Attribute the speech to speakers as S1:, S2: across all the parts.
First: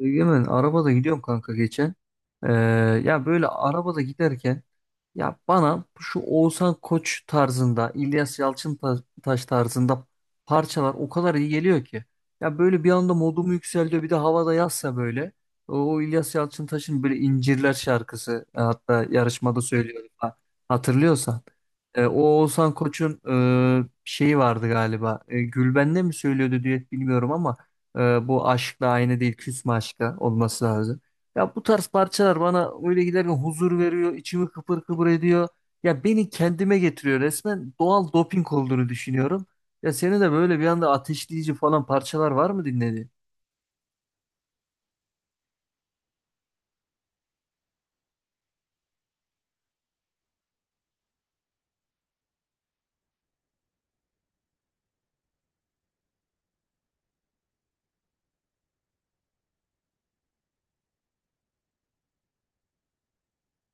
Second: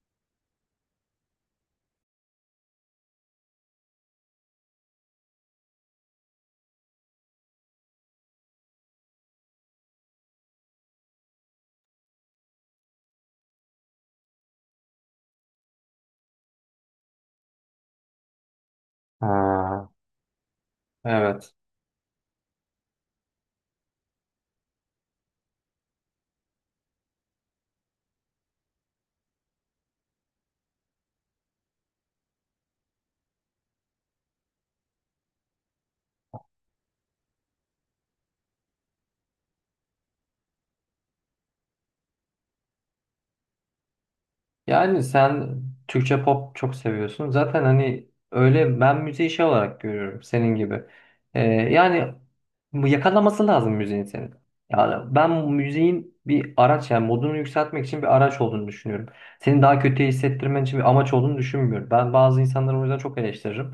S1: Egemen arabada gidiyorum kanka geçen. Ee, ya böyle arabada giderken ya bana şu Oğuzhan Koç tarzında İlyas Yalçıntaş tarzında parçalar o kadar iyi geliyor ki. Ya böyle bir anda modumu yükseltiyor bir de havada yazsa böyle. O İlyas Yalçıntaş'ın böyle İncirler şarkısı hatta yarışmada
S2: Ha,
S1: söylüyorum hatırlıyorsan.
S2: evet.
S1: O Oğuzhan Koç'un şeyi vardı galiba. Gülben'le mi söylüyordu düet bilmiyorum ama bu aşkla aynı değil küsme aşka olması lazım. Ya bu tarz parçalar bana öyle giderken huzur veriyor, içimi kıpır kıpır ediyor. Ya beni kendime getiriyor resmen doğal doping olduğunu düşünüyorum. Ya senin de böyle bir anda ateşleyici falan parçalar var mı dinlediğin?
S2: Yani sen Türkçe pop çok seviyorsun. Zaten hani öyle ben müziği şey olarak görüyorum senin gibi. Yani bu yakalaması lazım müziğin senin. Yani ben müziğin bir araç yani modunu yükseltmek için bir araç olduğunu düşünüyorum. Seni daha kötü hissettirmen için bir amaç olduğunu düşünmüyorum. Ben bazı insanları o yüzden çok eleştiririm.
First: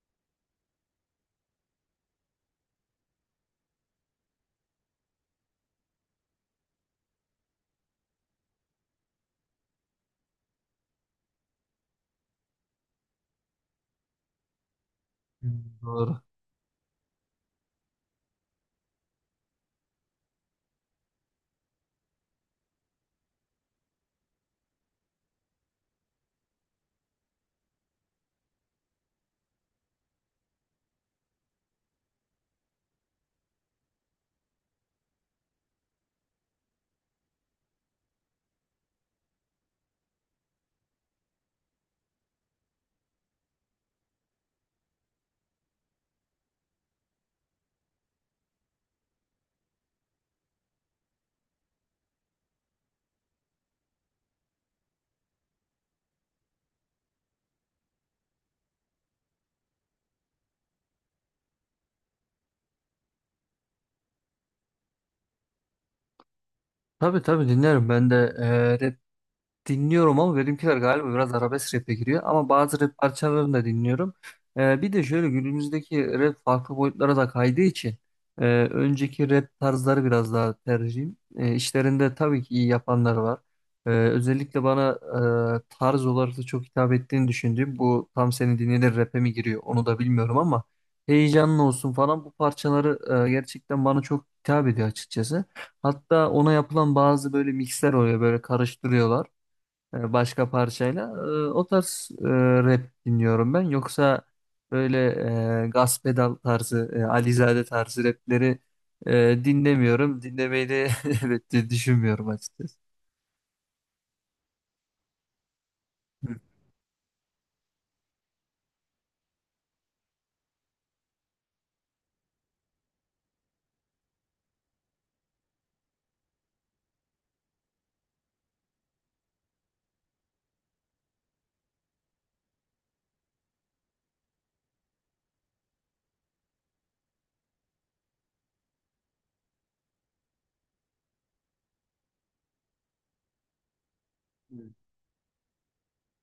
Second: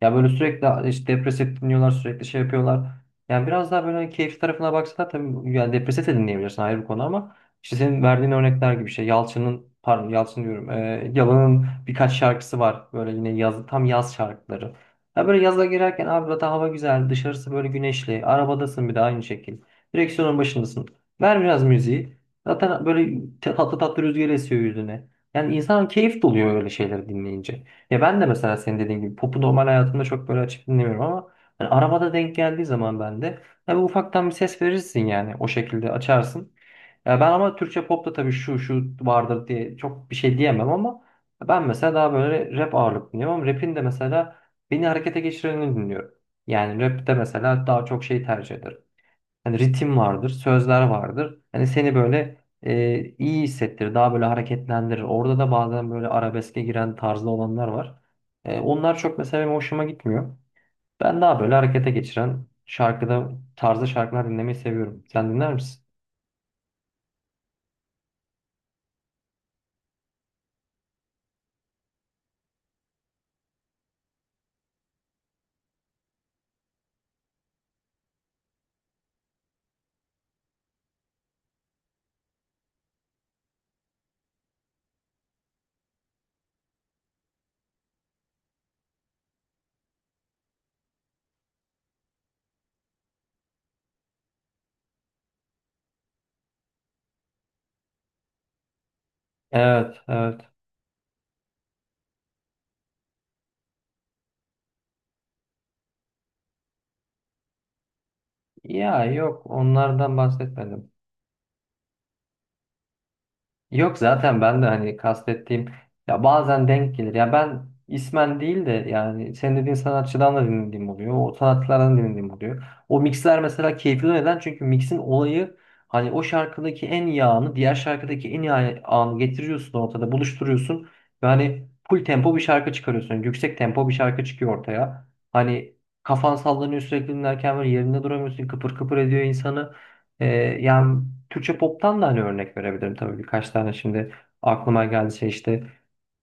S2: Ya böyle sürekli işte depresif dinliyorlar, sürekli şey yapıyorlar. Yani biraz daha böyle keyif tarafına baksana tabii yani depresif de dinleyebilirsin ayrı bir konu ama İşte senin verdiğin örnekler gibi şey. Yalçın'ın pardon Yalçın diyorum. Yalan'ın birkaç şarkısı var. Böyle yine yaz, tam yaz şarkıları. Ya böyle
S1: Hmm.
S2: yaza girerken
S1: Doğru.
S2: abi zaten hava güzel. Dışarısı böyle güneşli. Arabadasın bir de aynı şekil. Direksiyonun başındasın. Ver biraz müziği. Zaten böyle tatlı tatlı rüzgar esiyor yüzüne. Yani insan keyif doluyor öyle şeyleri dinleyince. Ya ben de mesela senin dediğin gibi popu normal hayatımda çok böyle açıp dinlemiyorum ama yani arabada denk geldiği zaman ben de ya bir ufaktan bir ses verirsin yani o şekilde açarsın. Ya ben ama Türkçe popta tabii şu şu vardır diye çok bir şey diyemem ama ben mesela daha böyle rap ağırlıklı dinliyorum ama rap'in de mesela beni harekete geçirenini dinliyorum. Yani rap'te mesela daha çok şey tercih ederim. Hani ritim vardır, sözler vardır. Hani seni böyle iyi hissettirir, daha böyle hareketlendirir. Orada da bazen böyle arabeske giren tarzda olanlar var. Onlar çok mesela benim hoşuma gitmiyor. Ben daha böyle harekete geçiren tarzda şarkılar dinlemeyi seviyorum. Sen dinler misin?
S1: Tabii tabii dinlerim ben de dinliyorum ama benimkiler galiba biraz arabesk rap'e giriyor. Ama bazı rap parçalarını da dinliyorum. Bir de şöyle günümüzdeki rap farklı boyutlara da kaydığı için önceki rap tarzları biraz daha tercihim. E, işlerinde tabii ki iyi yapanlar var. Özellikle bana tarz olarak da çok hitap ettiğini düşündüğüm bu tam seni dinlenir rap'e mi giriyor onu da bilmiyorum ama heyecanlı olsun falan bu parçaları gerçekten bana çok hitap ediyor açıkçası. Hatta ona yapılan bazı böyle mixler oluyor böyle karıştırıyorlar
S2: Evet, evet.
S1: başka parçayla. O tarz rap dinliyorum ben. Yoksa böyle gaz pedal tarzı, Alizade tarzı rapleri
S2: Ya yok onlardan
S1: dinlemiyorum. Dinlemeyi de
S2: bahsetmedim.
S1: evet de düşünmüyorum açıkçası.
S2: Yok zaten ben de hani kastettiğim ya
S1: Hı.
S2: bazen denk gelir. Ya ben ismen değil de yani senin dediğin sanatçıdan da dinlediğim oluyor. O sanatçılardan dinlediğim oluyor. O mixler mesela keyifli neden? Çünkü mixin olayı hani o şarkıdaki en iyi anı diğer şarkıdaki en iyi anı getiriyorsun ortada buluşturuyorsun. Yani full tempo bir şarkı çıkarıyorsun. Yani yüksek tempo bir şarkı çıkıyor ortaya. Hani kafan sallanıyor sürekli dinlerken böyle yerinde duramıyorsun. Kıpır kıpır ediyor insanı. Ee, yani Türkçe pop'tan da hani örnek verebilirim tabii birkaç tane şimdi aklıma geldi şey işte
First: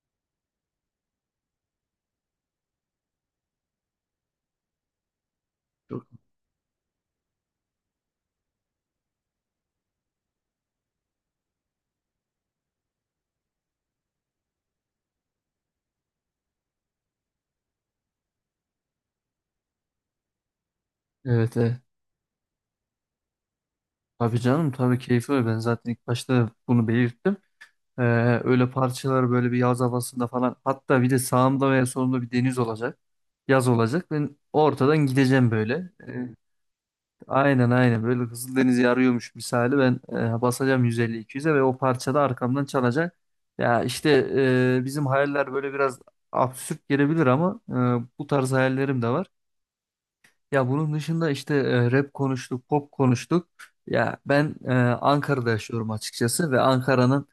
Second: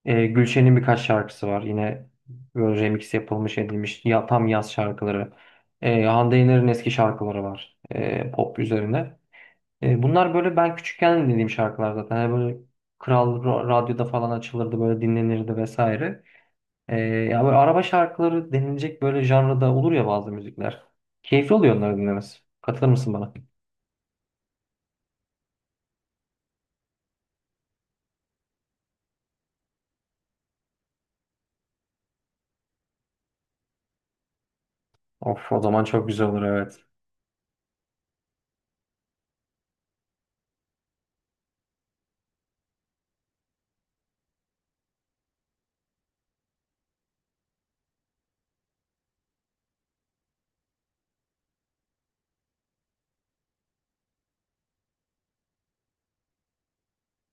S2: Gülşen'in birkaç şarkısı var yine böyle remix yapılmış edilmiş ya, tam yaz şarkıları.
S1: Çok.
S2: Hande Yener'in eski şarkıları var pop üzerine. Bunlar böyle ben küçükken dinlediğim şarkılar zaten. Hani böyle Kral Radyo'da falan açılırdı böyle dinlenirdi vesaire. Ya böyle araba şarkıları denilecek böyle janrada olur ya bazı müzikler keyifli
S1: Evet, evet.
S2: oluyor onları dinlemesi katılır mısın bana?
S1: Tabii canım tabii keyfi öyle. Ben zaten ilk başta bunu belirttim. Ee, öyle parçalar böyle bir yaz havasında falan. Hatta bir de sağımda veya solumda bir deniz olacak. Yaz olacak. Ben ortadan
S2: Of
S1: gideceğim
S2: o zaman
S1: böyle.
S2: çok güzel olur evet.
S1: Aynen aynen böyle Kızıldeniz'i arıyormuş misali ben basacağım 150-200'e ve o parçada arkamdan çalacak. Ya işte bizim hayaller böyle biraz absürt gelebilir ama bu tarz hayallerim de var. Ya bunun dışında işte rap konuştuk, pop konuştuk. Ya ben Ankara'da yaşıyorum açıkçası ve Ankara'nın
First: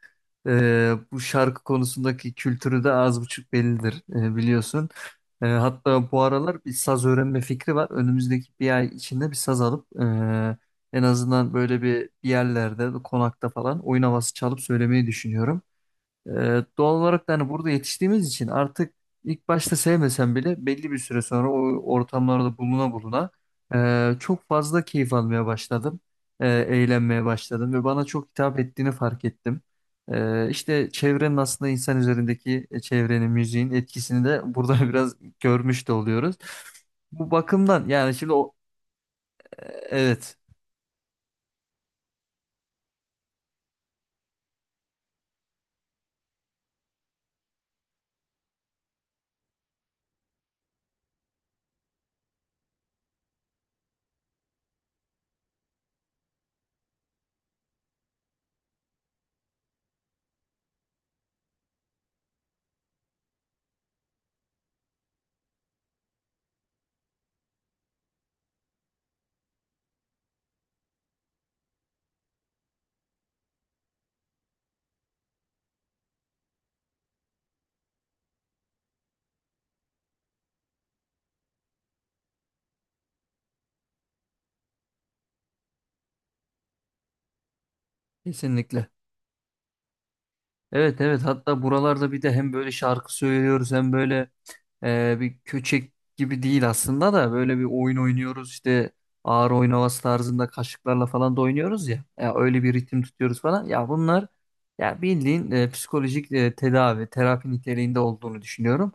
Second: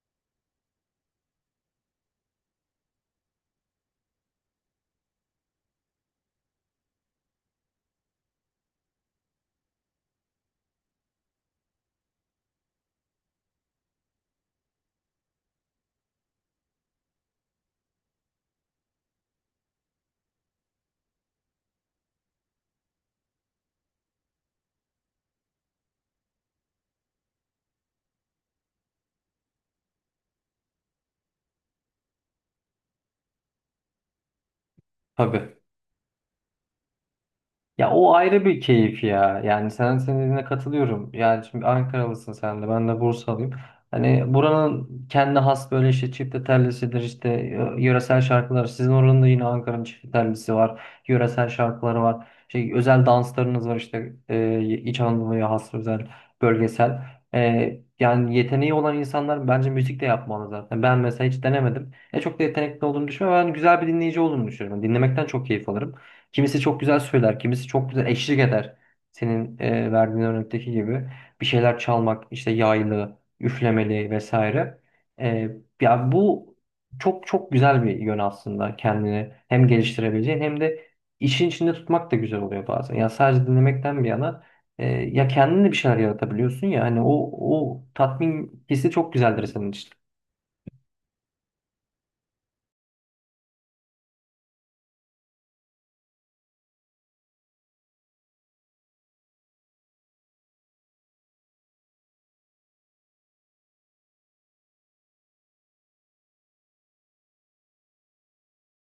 S1: bu şarkı konusundaki kültürü de az buçuk bellidir biliyorsun. Hatta bu aralar bir saz öğrenme fikri var. Önümüzdeki bir ay içinde bir saz alıp en azından böyle bir yerlerde, konakta falan oyun havası çalıp söylemeyi düşünüyorum. Doğal olarak da hani burada yetiştiğimiz için artık ilk başta sevmesen bile belli bir süre sonra o ortamlarda buluna buluna çok fazla keyif almaya başladım. Eğlenmeye başladım ve bana çok hitap ettiğini fark ettim. E, işte çevrenin aslında insan üzerindeki çevrenin, müziğin etkisini de burada biraz
S2: Tabii.
S1: görmüş de oluyoruz. Bu bakımdan
S2: Ya o
S1: yani şimdi
S2: ayrı
S1: o,
S2: bir keyif ya. Yani sen senin
S1: evet
S2: dediğine katılıyorum. Yani şimdi Ankaralısın sen de ben de Bursalıyım. Hani buranın kendi has böyle işte çifte tellisidir işte yöresel şarkılar. Sizin oranın da yine Ankara'nın çifte tellisi var. Yöresel şarkıları var. Şey, özel danslarınız var işte İç Anadolu'ya has özel bölgesel. Yani yeteneği olan insanlar bence müzik de yapmalı zaten. Ben mesela hiç denemedim. Çok da yetenekli olduğumu düşünmüyorum. Ben güzel bir dinleyici olduğumu düşünüyorum. Dinlemekten çok keyif alırım. Kimisi çok güzel söyler, kimisi çok güzel eşlik eder. Senin verdiğin örnekteki gibi bir şeyler çalmak, işte yaylı, üflemeli vesaire. E, ya bu çok çok güzel bir yön aslında kendini hem geliştirebileceğin hem de işin içinde tutmak da güzel oluyor bazen. Ya sadece dinlemekten bir yana ya kendin de bir şeyler yaratabiliyorsun ya hani o tatmin
S1: kesinlikle.
S2: hissi çok güzeldir senin için.
S1: Evet, evet, hatta buralarda bir de hem böyle şarkı söylüyoruz hem böyle bir köçek gibi değil aslında da böyle bir oyun oynuyoruz işte ağır oyun havası tarzında kaşıklarla falan da oynuyoruz ya. Ya öyle bir ritim tutuyoruz falan. Ya bunlar ya bildiğin psikolojik tedavi, terapi niteliğinde olduğunu düşünüyorum.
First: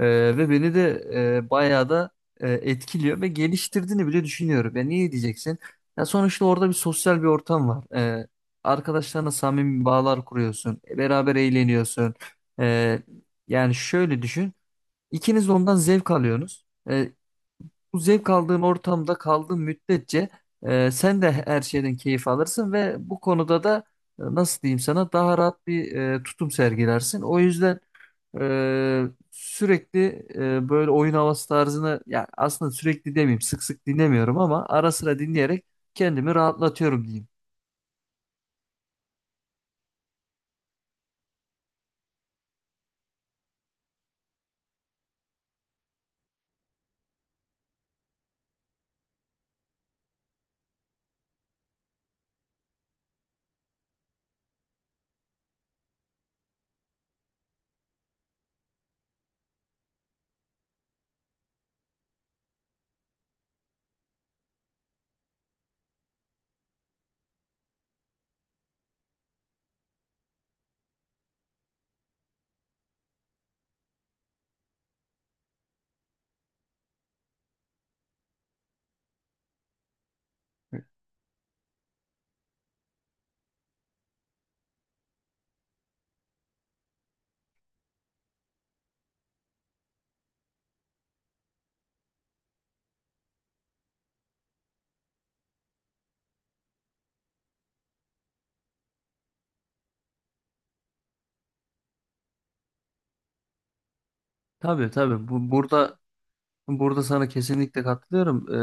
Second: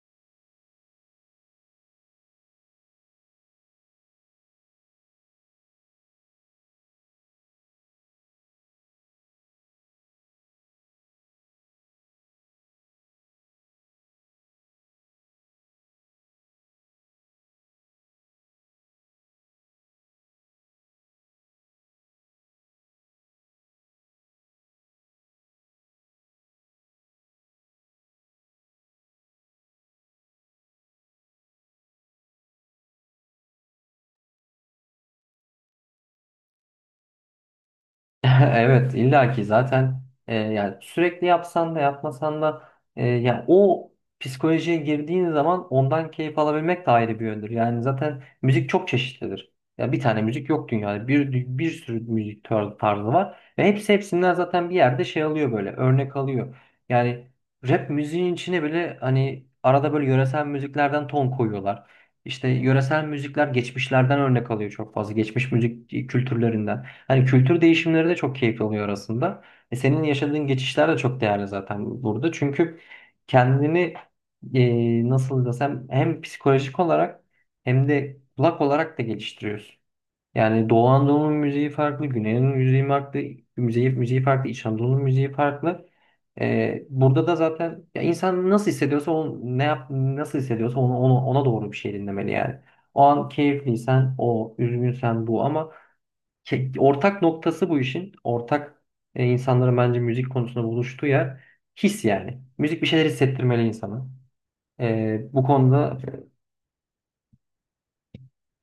S1: Ve beni de bayağı da etkiliyor ve geliştirdiğini bile düşünüyorum. Ya niye diyeceksin? Ya sonuçta orada bir sosyal bir ortam var. Arkadaşlarına samimi bağlar kuruyorsun. Beraber eğleniyorsun. Ee, yani şöyle düşün. İkiniz de ondan zevk alıyorsunuz. Bu zevk aldığın ortamda kaldığın müddetçe sen de her şeyden keyif alırsın ve bu konuda da nasıl diyeyim sana daha rahat bir tutum sergilersin. O yüzden e, sürekli böyle oyun havası tarzını ya aslında sürekli demeyeyim sık sık dinlemiyorum ama ara sıra dinleyerek kendimi rahatlatıyorum diyeyim.
S2: Evet illaki zaten yani sürekli yapsan da yapmasan da ya o psikolojiye girdiğin zaman ondan keyif alabilmek de ayrı bir yöndür. Yani zaten müzik çok çeşitlidir. Ya bir tane müzik yok dünyada. Bir sürü müzik tarzı var ve hepsi hepsinden zaten bir yerde şey alıyor böyle örnek alıyor. Yani rap müziğin içine bile hani arada böyle yöresel müziklerden ton koyuyorlar. İşte yöresel müzikler geçmişlerden örnek alıyor çok fazla. Geçmiş müzik kültürlerinden. Hani kültür değişimleri de çok keyifli oluyor aslında. E senin yaşadığın geçişler de çok değerli zaten burada. Çünkü kendini nasıl desem hem psikolojik olarak hem de kulak olarak da geliştiriyorsun. Yani Doğu Anadolu'nun müziği farklı, Güney'in müziği farklı, müziği farklı, İç Anadolu'nun müziği farklı. Burada da zaten ya insan nasıl hissediyorsa onu, ne yap, nasıl hissediyorsa onu, onu, ona doğru bir şey dinlemeli yani. O an keyifliysen o, üzgünsen bu ama ortak noktası bu işin. Ortak insanların bence müzik konusunda buluştuğu yer his yani. Müzik bir şeyler hissettirmeli insana.
S1: Tabii tabii.
S2: Bu
S1: Bu, burada
S2: konuda
S1: Burada sana kesinlikle katılıyorum.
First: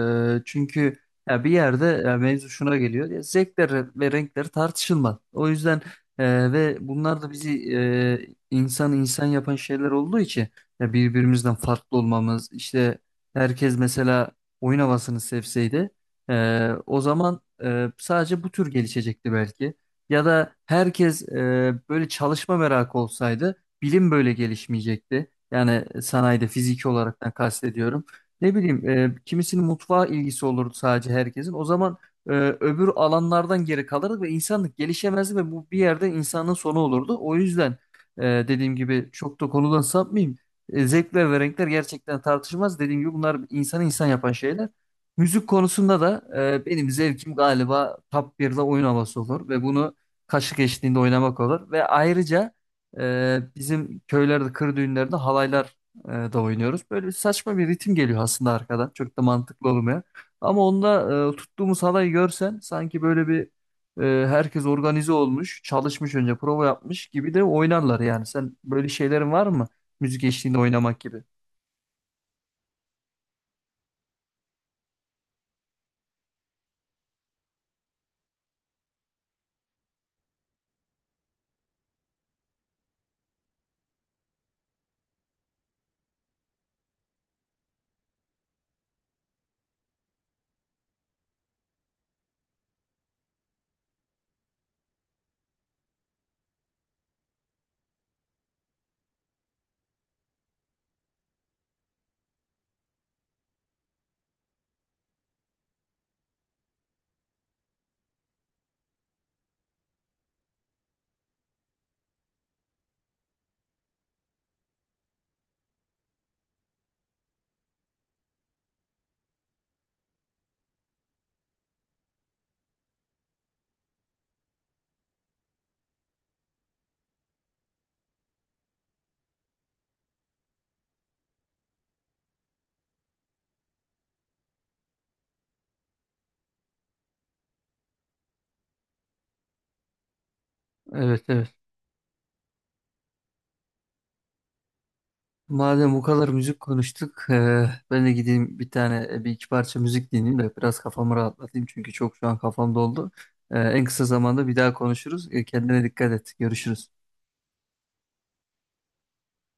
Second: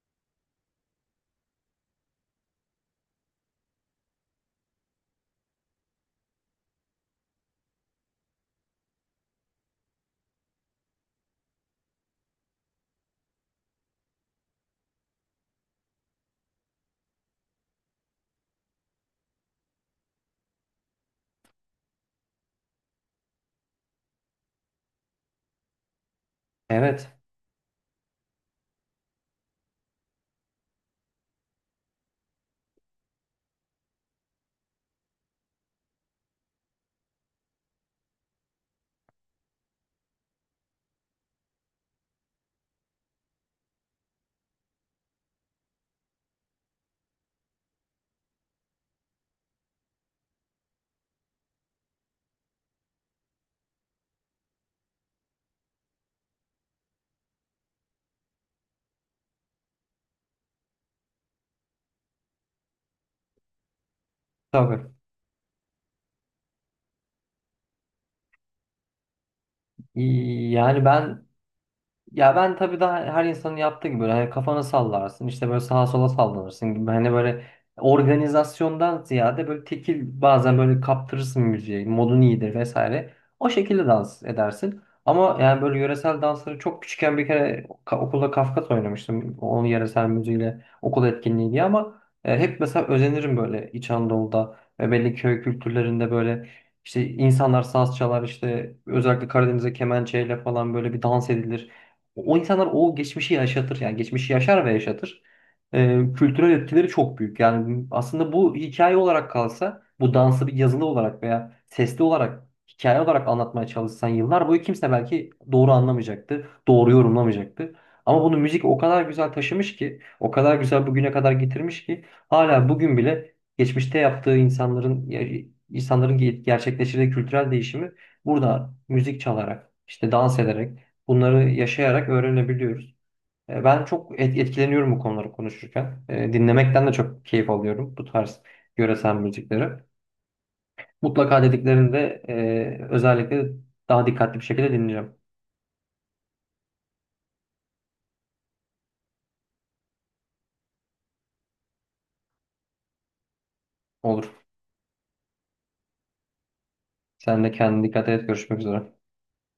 S1: Çünkü ya bir yerde ya mevzu şuna geliyor. Ya zevkler ve renkler tartışılmaz. O yüzden ve bunlar da bizi insan insan yapan şeyler olduğu için ya birbirimizden farklı olmamız işte herkes mesela oyun havasını sevseydi o zaman sadece bu tür gelişecekti belki. Ya da herkes böyle çalışma merakı olsaydı bilim böyle gelişmeyecekti. Yani sanayide fiziki
S2: evet
S1: olaraktan kastediyorum. Ne bileyim kimisinin mutfağa ilgisi olurdu sadece herkesin. O zaman e, öbür alanlardan geri kalırdı ve insanlık gelişemezdi ve bu bir yerde insanın sonu olurdu. O yüzden e, dediğim gibi çok da konudan sapmayayım. Zevkler ve renkler gerçekten tartışmaz. Dediğim gibi bunlar insanı insan yapan şeyler. Müzik konusunda da benim zevkim galiba top 1'de oyun havası olur ve bunu kaşık eşliğinde oynamak olur ve ayrıca bizim köylerde, kır düğünlerde halaylar da oynuyoruz. Böyle saçma bir ritim geliyor aslında arkadan. Çok da mantıklı olmayan. Ama onda tuttuğumuz halayı görsen sanki böyle bir herkes
S2: tabii.
S1: organize olmuş, çalışmış önce prova yapmış gibi de oynarlar yani. Sen böyle şeylerin var mı? Müzik eşliğinde
S2: Yani
S1: oynamak gibi.
S2: ben ya ben tabii daha her insanın yaptığı gibi böyle hani kafanı sallarsın işte böyle sağa sola sallanırsın gibi hani böyle organizasyondan ziyade böyle tekil bazen böyle kaptırırsın müziği modun iyidir vesaire o şekilde dans edersin. Ama yani böyle yöresel dansları çok küçükken bir kere okulda Kafkas oynamıştım onun yöresel müziğiyle okul etkinliği diye ama hep mesela özenirim böyle İç Anadolu'da ve belli köy kültürlerinde böyle işte insanlar saz çalar işte özellikle Karadeniz'e kemençeyle falan böyle bir dans edilir. O insanlar o geçmişi yaşatır. Yani geçmişi yaşar ve yaşatır. Kültürel etkileri çok büyük. Yani aslında bu hikaye olarak kalsa, bu dansı bir yazılı olarak veya sesli olarak, hikaye olarak anlatmaya çalışsan yıllar boyu kimse belki doğru anlamayacaktı, doğru yorumlamayacaktı. Ama bunu müzik o kadar güzel taşımış ki, o kadar güzel bugüne kadar getirmiş ki hala bugün bile geçmişte yaptığı insanların gerçekleştirdiği kültürel değişimi burada müzik çalarak, işte dans ederek bunları yaşayarak öğrenebiliyoruz. Ben çok etkileniyorum bu konuları konuşurken. E, dinlemekten de çok keyif alıyorum bu tarz yöresel müzikleri.
S1: Evet,
S2: Mutlaka
S1: evet.
S2: dediklerini de özellikle daha dikkatli bir şekilde dinleyeceğim.
S1: Madem bu kadar müzik konuştuk, ben de gideyim bir tane bir iki parça müzik dinleyeyim de biraz kafamı rahatlatayım çünkü çok şu an kafam doldu. En kısa
S2: Olur.
S1: zamanda bir daha konuşuruz. Kendine dikkat et. Görüşürüz.
S2: Sen de kendine dikkat et. Görüşmek üzere.